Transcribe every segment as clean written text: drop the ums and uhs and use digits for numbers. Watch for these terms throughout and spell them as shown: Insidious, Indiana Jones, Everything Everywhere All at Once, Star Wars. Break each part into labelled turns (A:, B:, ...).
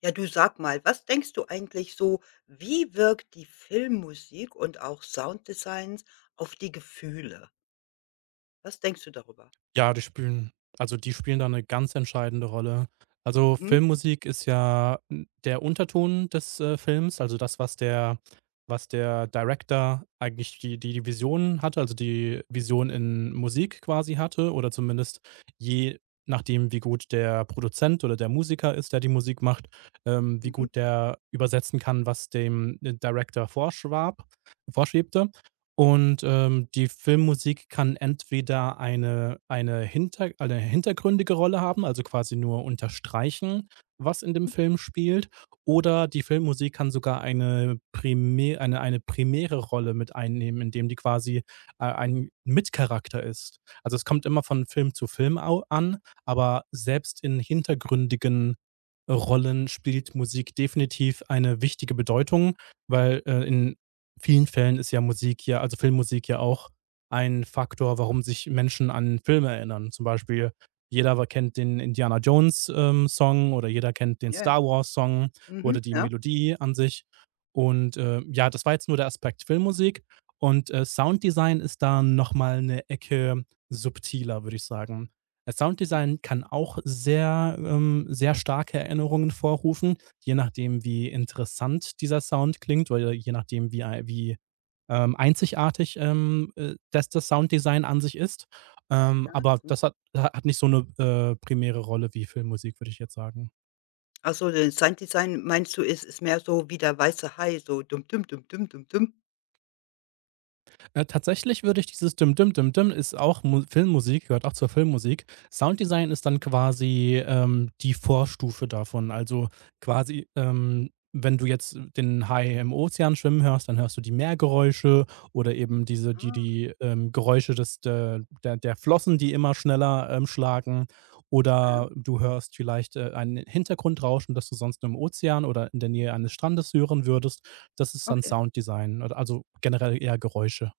A: Ja, du sag mal, was denkst du eigentlich so, wie wirkt die Filmmusik und auch Sounddesigns auf die Gefühle? Was denkst du darüber?
B: Ja, die spielen also, die spielen da eine ganz entscheidende Rolle. Also,
A: Mhm,
B: Filmmusik ist ja, der Unterton des, Films, also das, was der Director eigentlich die Vision hatte, also die Vision in Musik quasi hatte oder zumindest je nachdem, wie gut der Produzent oder der Musiker ist, der die Musik macht, wie
A: mhm,
B: gut der übersetzen kann, was dem, Director vorschwab vorschwebte. Und, die Filmmusik kann entweder eine hintergründige Rolle haben, also quasi nur unterstreichen, was in dem Film spielt, oder die Filmmusik kann sogar eine primäre Rolle mit einnehmen, indem die quasi, ein Mitcharakter ist. Also, es kommt immer von Film zu Film au an, aber selbst in hintergründigen Rollen spielt Musik definitiv eine wichtige Bedeutung, weil, in vielen Fällen ist ja Musik ja also Filmmusik ja auch ein Faktor, warum sich Menschen an Filme erinnern. Zum Beispiel jeder wa kennt den Indiana Jones, Song oder jeder kennt den
A: ja, ja,
B: Star Wars Song
A: mhm,
B: oder die
A: ja,
B: Melodie an sich. Und, ja, das war jetzt nur der Aspekt Filmmusik und, Sounddesign ist da noch mal 'ne Ecke subtiler, würde ich sagen.
A: mhm,
B: Sounddesign kann auch sehr starke Erinnerungen vorrufen, je nachdem, wie interessant dieser Sound klingt oder je nachdem, wie, einzigartig, das Sounddesign an sich ist. Ähm,
A: ja,
B: aber
A: mhm.
B: das hat nicht so eine primäre Rolle wie Filmmusik, würde ich jetzt sagen.
A: Ach so, den Sounddesign meinst du, ist mehr so wie der weiße Hai, so dum dum dum dum dum dum?
B: Tatsächlich würde ich dieses Dim Dim Dim Dim ist auch Mu Filmmusik, gehört auch zur Filmmusik. Sounddesign ist dann quasi, die Vorstufe davon. Also, quasi, wenn du jetzt den Hai im Ozean schwimmen hörst, dann hörst du die Meergeräusche oder eben
A: Ah,
B: Geräusche des der Flossen, die immer schneller, schlagen.
A: mhm,
B: Oder du hörst vielleicht, ein Hintergrundrauschen, das du sonst nur im Ozean oder in der Nähe eines Strandes hören würdest. Das ist dann
A: okay.
B: Sounddesign oder also generell eher Geräusche.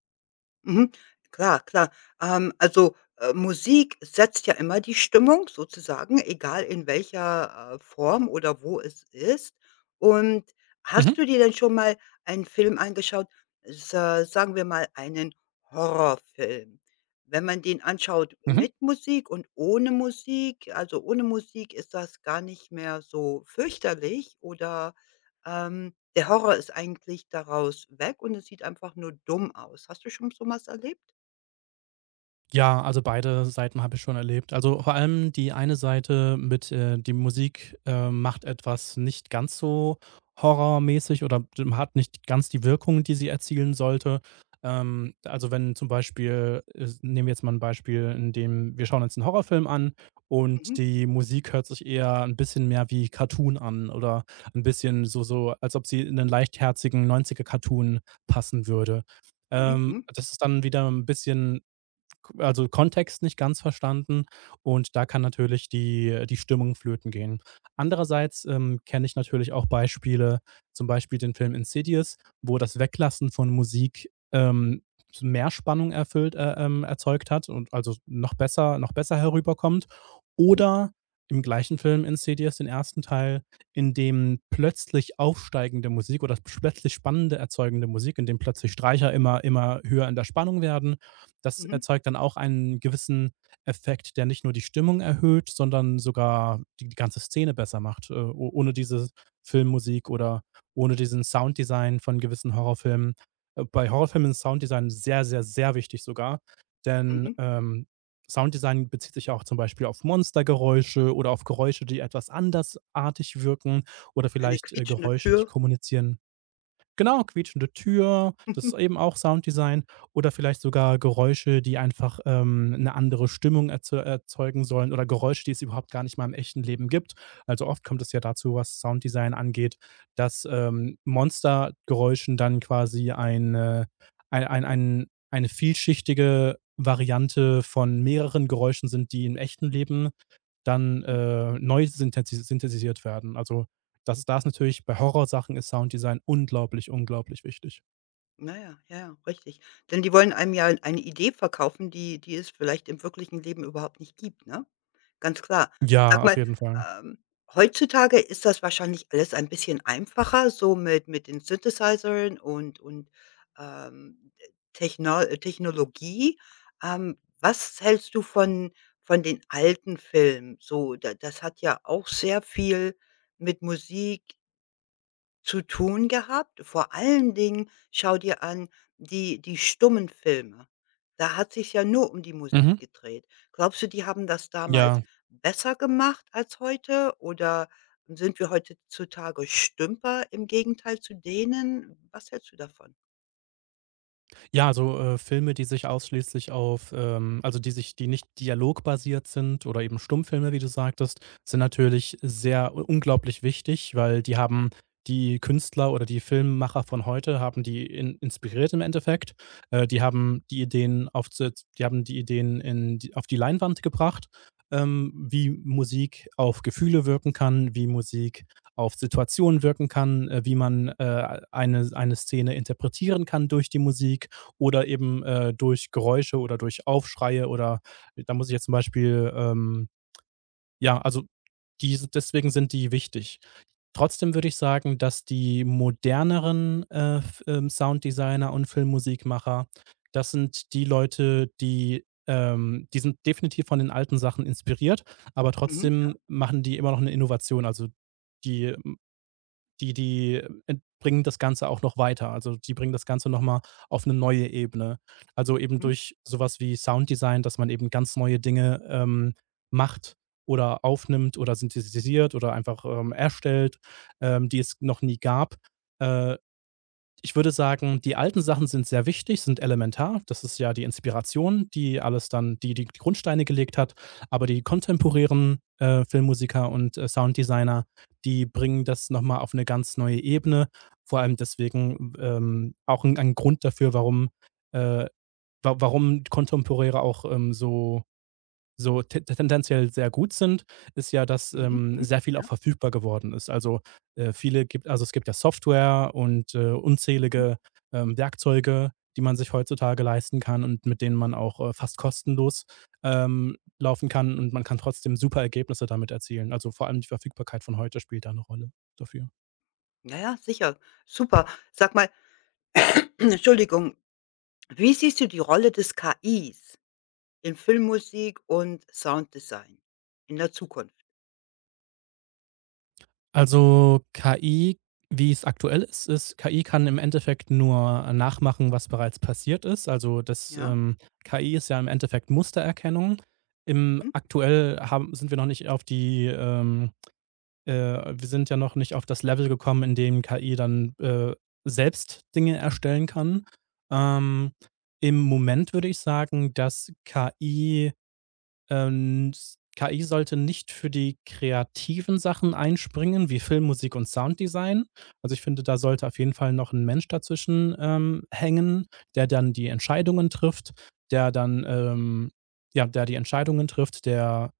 A: Mhm. Klar, klar. Also, Musik setzt ja immer die Stimmung sozusagen, egal in welcher Form oder wo es ist. Und
B: Mhm,
A: hast du dir denn schon mal einen Film angeschaut, sa sagen wir mal einen Horrorfilm? Wenn man den anschaut
B: mhm.
A: mit Musik und ohne Musik, also ohne Musik ist das gar nicht mehr so fürchterlich, oder der Horror ist eigentlich daraus weg und es sieht einfach nur dumm aus. Hast du schon so was erlebt?
B: Ja, also beide Seiten habe ich schon erlebt. Also vor allem die eine Seite mit, die Musik, macht etwas nicht ganz so horrormäßig oder hat nicht ganz die Wirkung, die sie erzielen sollte. Also wenn zum Beispiel, nehmen wir jetzt mal ein Beispiel, in dem wir schauen uns einen Horrorfilm an und
A: Mhm,
B: die Musik hört sich eher ein bisschen mehr wie Cartoon an oder ein bisschen so, so als ob sie in einen leichtherzigen neunziger Cartoon passen würde.
A: mhm,
B: Ähm,
A: mhm,
B: das ist dann wieder ein bisschen also Kontext nicht ganz verstanden und da kann natürlich die Stimmung flöten gehen. Andererseits, kenne ich natürlich auch Beispiele, zum Beispiel den Film Insidious, wo das Weglassen von Musik, mehr Spannung erfüllt erzeugt hat und also noch besser herüberkommt. Oder im gleichen Film Insidious, den ersten Teil, in dem plötzlich aufsteigende Musik oder plötzlich spannende erzeugende Musik, in dem plötzlich Streicher immer immer höher in der Spannung werden, das
A: mhm,
B: erzeugt dann auch einen gewissen Effekt, der nicht nur die Stimmung erhöht, sondern sogar die ganze Szene besser macht. O Ohne diese Filmmusik oder ohne diesen Sounddesign von gewissen Horrorfilmen. Bei Horrorfilmen ist Sounddesign sehr, sehr, sehr wichtig sogar, denn,
A: mhm.
B: Sounddesign bezieht sich ja auch zum Beispiel auf Monstergeräusche oder auf Geräusche, die etwas andersartig wirken oder
A: Eine
B: vielleicht,
A: quietschende
B: Geräusche, die
A: Tür.
B: kommunizieren. Genau, quietschende Tür, das
A: Mhm.
B: ist eben auch Sounddesign oder vielleicht sogar Geräusche, die einfach, 'ne andere Stimmung erzeugen sollen oder Geräusche, die es überhaupt gar nicht mal im echten Leben gibt. Also, oft kommt es ja dazu, was Sounddesign angeht, dass, Monstergeräuschen dann quasi eine ein eine vielschichtige Variante von mehreren Geräuschen sind, die im echten Leben dann, neu synthetisiert werden. Also, das ist da ist natürlich bei Horrorsachen ist Sounddesign unglaublich, unglaublich wichtig.
A: Na ja, ja, ja, richtig. Denn die wollen einem ja eine Idee verkaufen, die die es vielleicht im wirklichen Leben überhaupt nicht gibt, ne? Ganz klar. Sag
B: Ja, auf
A: mal,
B: jeden Fall.
A: ähm, heutzutage ist das wahrscheinlich alles ein bisschen einfacher, so mit den Synthesizern und ähm, Techno äh, Technologie. Was hältst du von den alten Filmen? So, da das hat ja auch sehr viel mit Musik zu tun gehabt. Vor allen Dingen schau dir an die stummen Filme. Da hat sich ja nur um die Musik
B: Mhm.
A: gedreht. Glaubst du, die haben das damals
B: Ja.
A: besser gemacht als heute oder sind wir heutzutage Stümper im Gegenteil zu denen? Was hältst du davon?
B: Ja, so, Filme, die sich ausschließlich auf, also, die sich die nicht dialogbasiert sind oder eben Stummfilme, wie du sagtest, sind natürlich sehr u unglaublich wichtig, weil die haben die Künstler oder die Filmemacher von heute haben die in inspiriert im Endeffekt. Die haben die haben die Ideen in die auf die Leinwand gebracht, wie Musik auf Gefühle wirken kann, wie Musik auf Situationen wirken kann, wie man, eine Szene interpretieren kann durch die Musik oder eben, durch Geräusche oder durch Aufschreie oder da muss ich jetzt zum Beispiel, ja, also die deswegen sind die wichtig. Trotzdem würde ich sagen, dass die moderneren, F Sounddesigner und Filmmusikmacher, das sind die Leute, die sind definitiv von den alten Sachen inspiriert, aber
A: Mhm,
B: trotzdem machen die immer noch eine Innovation. Also, die die die ent bringen das Ganze auch noch weiter. Also, die bringen das Ganze noch mal auf eine neue Ebene. Also, eben
A: mhm,
B: durch sowas wie Sounddesign, dass man eben ganz neue Dinge, macht oder aufnimmt oder synthetisiert oder einfach, erstellt, die es noch nie gab. Äh, ich würde sagen, die alten Sachen sind sehr wichtig, sind elementar. Das ist ja die Inspiration, die alles dann die Grundsteine gelegt hat. Aber die kontemporären, Filmmusiker und, Sounddesigner, die bringen das noch mal auf eine ganz neue Ebene. Vor allem deswegen, auch 'n ein Grund dafür, äh, warum Kontemporäre auch, so so te tendenziell sehr gut sind, ist ja, dass,
A: mhm, mhm,
B: sehr viel auch
A: ja,
B: verfügbar geworden ist. Also, es gibt ja Software und,
A: mhm.
B: unzählige, Werkzeuge, die man sich heutzutage leisten kann und mit denen man auch, fast kostenlos, laufen kann und man kann trotzdem super Ergebnisse damit erzielen. Also, vor allem die Verfügbarkeit von heute spielt da eine Rolle dafür.
A: Ja, ja, sicher. Super. Sag mal, Entschuldigung, wie siehst du die Rolle des KIs in Filmmusik und Sounddesign in der Zukunft?
B: Also, KI, wie es aktuell ist, KI kann im Endeffekt nur nachmachen, was bereits passiert ist. Also,
A: Ja,
B: KI ist ja im Endeffekt Mustererkennung. Im
A: mhm,
B: aktuell haben sind wir noch nicht auf äh wir sind ja noch nicht auf das Level gekommen, in dem KI dann, selbst Dinge erstellen kann. Ähm, im Moment würde ich sagen, dass KI sollte nicht für die kreativen Sachen einspringen, wie Film, Musik und Sounddesign. Also, ich finde, da sollte auf jeden Fall noch ein Mensch dazwischen, hängen, der dann die Entscheidungen trifft, der dann, ähm ja, der die Entscheidungen trifft,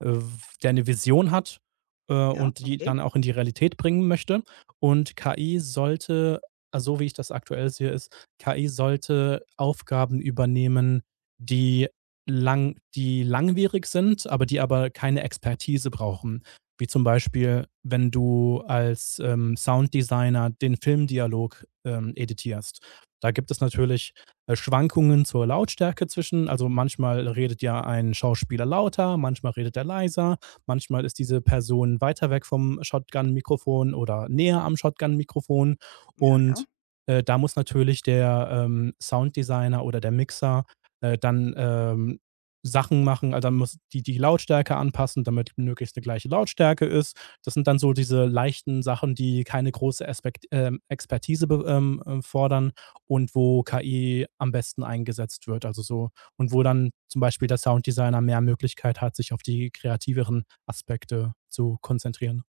B: äh der eine Vision hat,
A: ja,
B: und die
A: okay.
B: dann auch in die Realität bringen möchte. Und, KI sollte also, so wie ich das aktuell sehe, ist KI sollte Aufgaben übernehmen, die langwierig sind, aber die aber keine Expertise brauchen. Wie zum Beispiel, wenn du als, Sounddesigner den Filmdialog, editierst. Da gibt es natürlich, Schwankungen zur Lautstärke zwischen also, manchmal redet ja ein Schauspieler lauter, manchmal redet er leiser, manchmal ist diese Person weiter weg vom Shotgun-Mikrofon oder näher am Shotgun-Mikrofon.
A: Ja,
B: Und,
A: ja.
B: da muss natürlich der, Sounddesigner oder der Mixer, dann, Sachen machen, also, dann muss die Lautstärke anpassen, damit möglichst eine gleiche Lautstärke ist. Das sind dann so diese leichten Sachen, die keine große Aspekt Expertise be fordern und wo KI am besten eingesetzt wird, und wo dann zum Beispiel der Sounddesigner mehr Möglichkeit hat, sich auf die kreativeren Aspekte zu konzentrieren.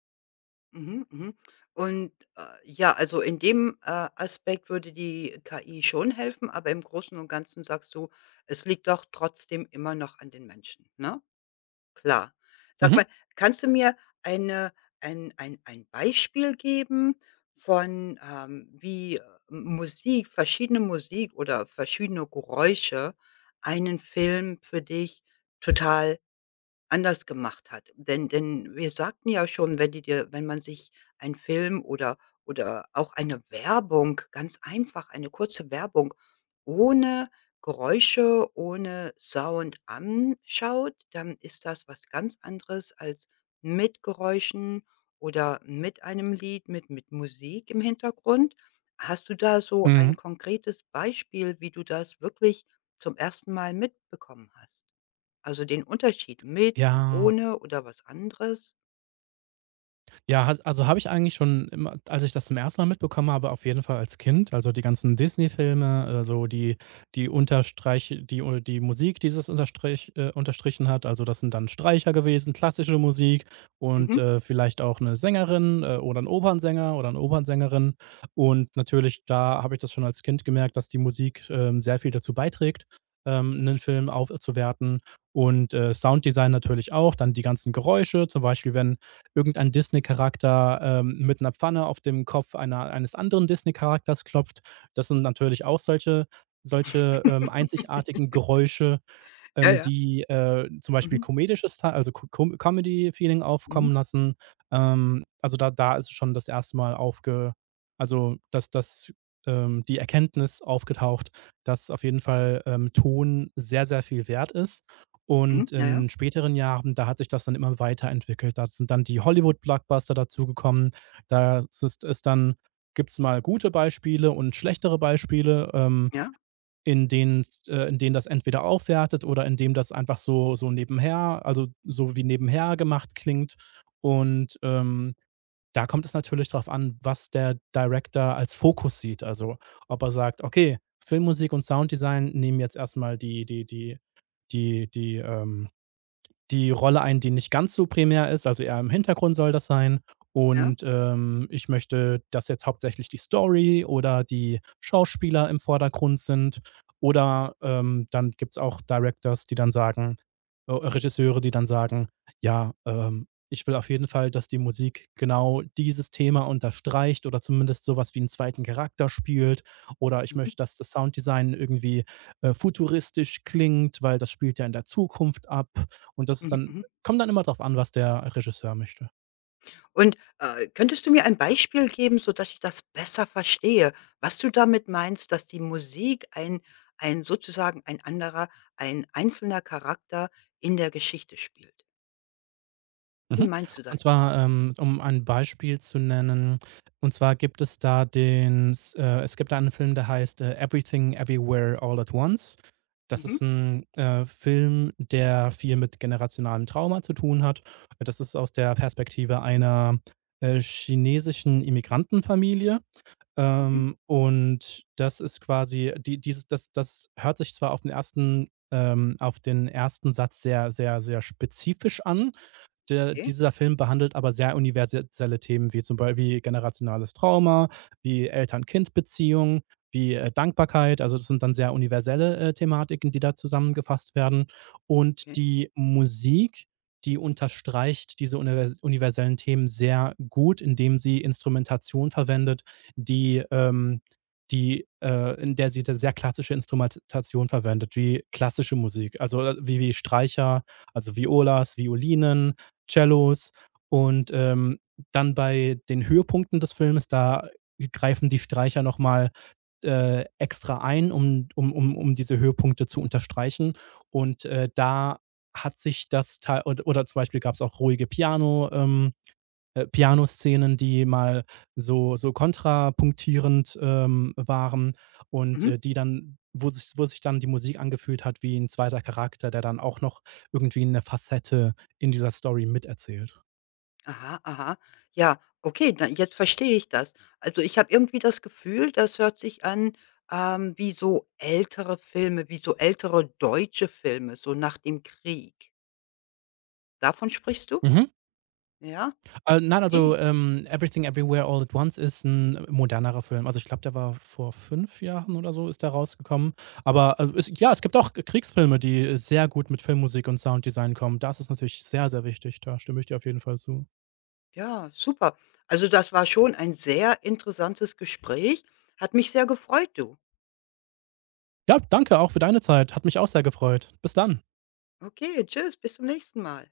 A: Mhm, mhm. Und, ja, also in dem Aspekt würde die KI schon helfen, aber im Großen und Ganzen sagst du, es liegt doch trotzdem immer noch an den Menschen, ne? Klar. Sag
B: Mhm,
A: mal, kannst du mir eine ein Beispiel geben von wie Musik verschiedene Musik oder verschiedene Geräusche einen Film für dich total anders gemacht hat. Denn wir sagten ja schon, wenn die dir wenn man sich einen Film oder auch eine Werbung, ganz einfach eine kurze Werbung, ohne Geräusche, ohne Sound anschaut, dann ist das was ganz anderes als mit Geräuschen oder mit einem Lied, mit Musik im Hintergrund. Hast du da so
B: mhm.
A: ein konkretes Beispiel, wie du das wirklich zum ersten Mal mitbekommen hast? Also, den Unterschied mit und
B: Ja.
A: ohne oder was anderes?
B: Ja, ha also, habe ich eigentlich schon immer als ich das zum ersten Mal mitbekommen habe, auf jeden Fall als Kind, also, die ganzen Disney-Filme, also, die die unterstreich die oder die Musik, die das unterstrichen hat. Also, das sind dann Streicher gewesen, klassische Musik und,
A: Mhm.
B: vielleicht auch eine Sängerin, oder ein Opernsänger oder eine Opernsängerin. Und natürlich, da habe ich das schon als Kind gemerkt, dass die Musik, sehr viel dazu beiträgt, 'nen Film aufzuwerten und, Sounddesign natürlich auch, dann die ganzen Geräusche, zum Beispiel, wenn irgendein Disney-Charakter mit einer Pfanne auf dem Kopf einer eines anderen Disney-Charakters klopft. Das sind natürlich auch einzigartigen Geräusche,
A: Ja, ja.
B: die, zum Beispiel
A: Mhm,
B: komedisches Teil also Co Com Comedy-Feeling
A: mhm,
B: aufkommen lassen. Also, da ist schon das erste Mal aufge also, dass das die Erkenntnis aufgetaucht, dass auf jeden Fall, Ton sehr, sehr viel wert ist. Und
A: mhm. Ja, ja,
B: in späteren Jahren, da hat sich das dann immer weiterentwickelt. Da sind dann die Hollywood-Blockbuster dazugekommen. Da ist ist dann gibt's mal gute Beispiele und schlechtere Beispiele. Ähm,
A: ja,
B: in denen, das entweder aufwertet oder in dem das einfach so, so nebenher, also so wie nebenher gemacht klingt. Und, da kommt es natürlich darauf an, was der Director als Fokus sieht. Also ob er sagt, okay, Filmmusik und Sounddesign nehmen jetzt erstmal die, die ähm, die Rolle ein, die nicht ganz so primär ist, also eher im Hintergrund soll das sein.
A: ja.
B: Und, ich möchte, dass jetzt hauptsächlich die Story oder die Schauspieler im Vordergrund sind. Oder, dann gibt's auch Directors, die dann sagen Regisseure, die dann sagen: „Ja, ich will auf jeden Fall, dass die Musik genau dieses Thema unterstreicht oder zumindest sowas wie einen zweiten Charakter spielt." Oder: „Ich
A: Mhm,
B: möchte, dass das Sounddesign irgendwie, futuristisch klingt, weil das spielt ja in der Zukunft ab." Und das ist
A: mhm,
B: dann
A: mhm.
B: kommt dann immer drauf an, was der Regisseur möchte.
A: Und, könntest du mir ein Beispiel geben, sodass ich das besser verstehe, was du damit meinst, dass die Musik ein sozusagen ein einzelner Charakter in der Geschichte spielt? Wie
B: Mhm.
A: meinst du das?
B: Und zwar, um ein Beispiel zu nennen, und zwar gibt es da den s es gibt da einen Film, der heißt, „Everything Everywhere All at Once". Das
A: Mhm,
B: ist ein Film, der viel mit generationalem Trauma zu tun hat. Das ist aus der Perspektive einer, chinesischen Immigrantenfamilie.
A: mhm,
B: Und das ist quasi die dieses das das hört sich zwar auf den ersten Satz sehr, sehr, sehr spezifisch an,
A: okay,
B: dieser Film behandelt aber sehr universelle Themen wie zum Beispiel wie generationales Trauma, wie Eltern-Kind-Beziehungen, wie Dankbarkeit. Also das sind dann sehr universelle Thematiken, die da zusammengefasst werden. Und
A: okay.
B: die Musik, die unterstreicht diese universellen Themen sehr gut, indem sie Instrumentation verwendet, die ähm, in der sie da sehr klassische Instrumentation verwendet, wie klassische Musik, also wie Streicher, also Violas, Violinen, Cellos und, dann bei den Höhepunkten des Filmes, da greifen die Streicher noch mal, extra ein, um diese Höhepunkte zu unterstreichen. Und, da hat sich das Teil od oder zum Beispiel gab es auch ruhige Pianoszenen, die mal so kontrapunktierend, waren und,
A: Mhm.
B: die dann wo sich dann die Musik angefühlt hat wie ein zweiter Charakter, der dann auch noch irgendwie eine Facette in dieser Story miterzählt.
A: Aha, aha. Ja, okay, da jetzt verstehe ich das. Also, ich habe irgendwie das Gefühl, das hört sich an, wie so ältere Filme, wie so ältere deutsche Filme, so nach dem Krieg. Davon sprichst du?
B: Mhm.
A: Ja,
B: Nein, also,
A: okay.
B: „Everything Everywhere All at Once" ist ein modernerer Film. Also, ich glaube, der war vor 5 Jahren oder so ist der rausgekommen. Aber, es gibt auch Kriegsfilme, die sehr gut mit Filmmusik und Sounddesign kommen. Das ist natürlich sehr, sehr wichtig. Da stimme ich dir auf jeden Fall zu.
A: Ja, super. Also, das war schon ein sehr interessantes Gespräch. Hat mich sehr gefreut, du.
B: Ja, danke auch für deine Zeit. Hat mich auch sehr gefreut. Bis dann.
A: Okay, tschüss, bis zum nächsten Mal.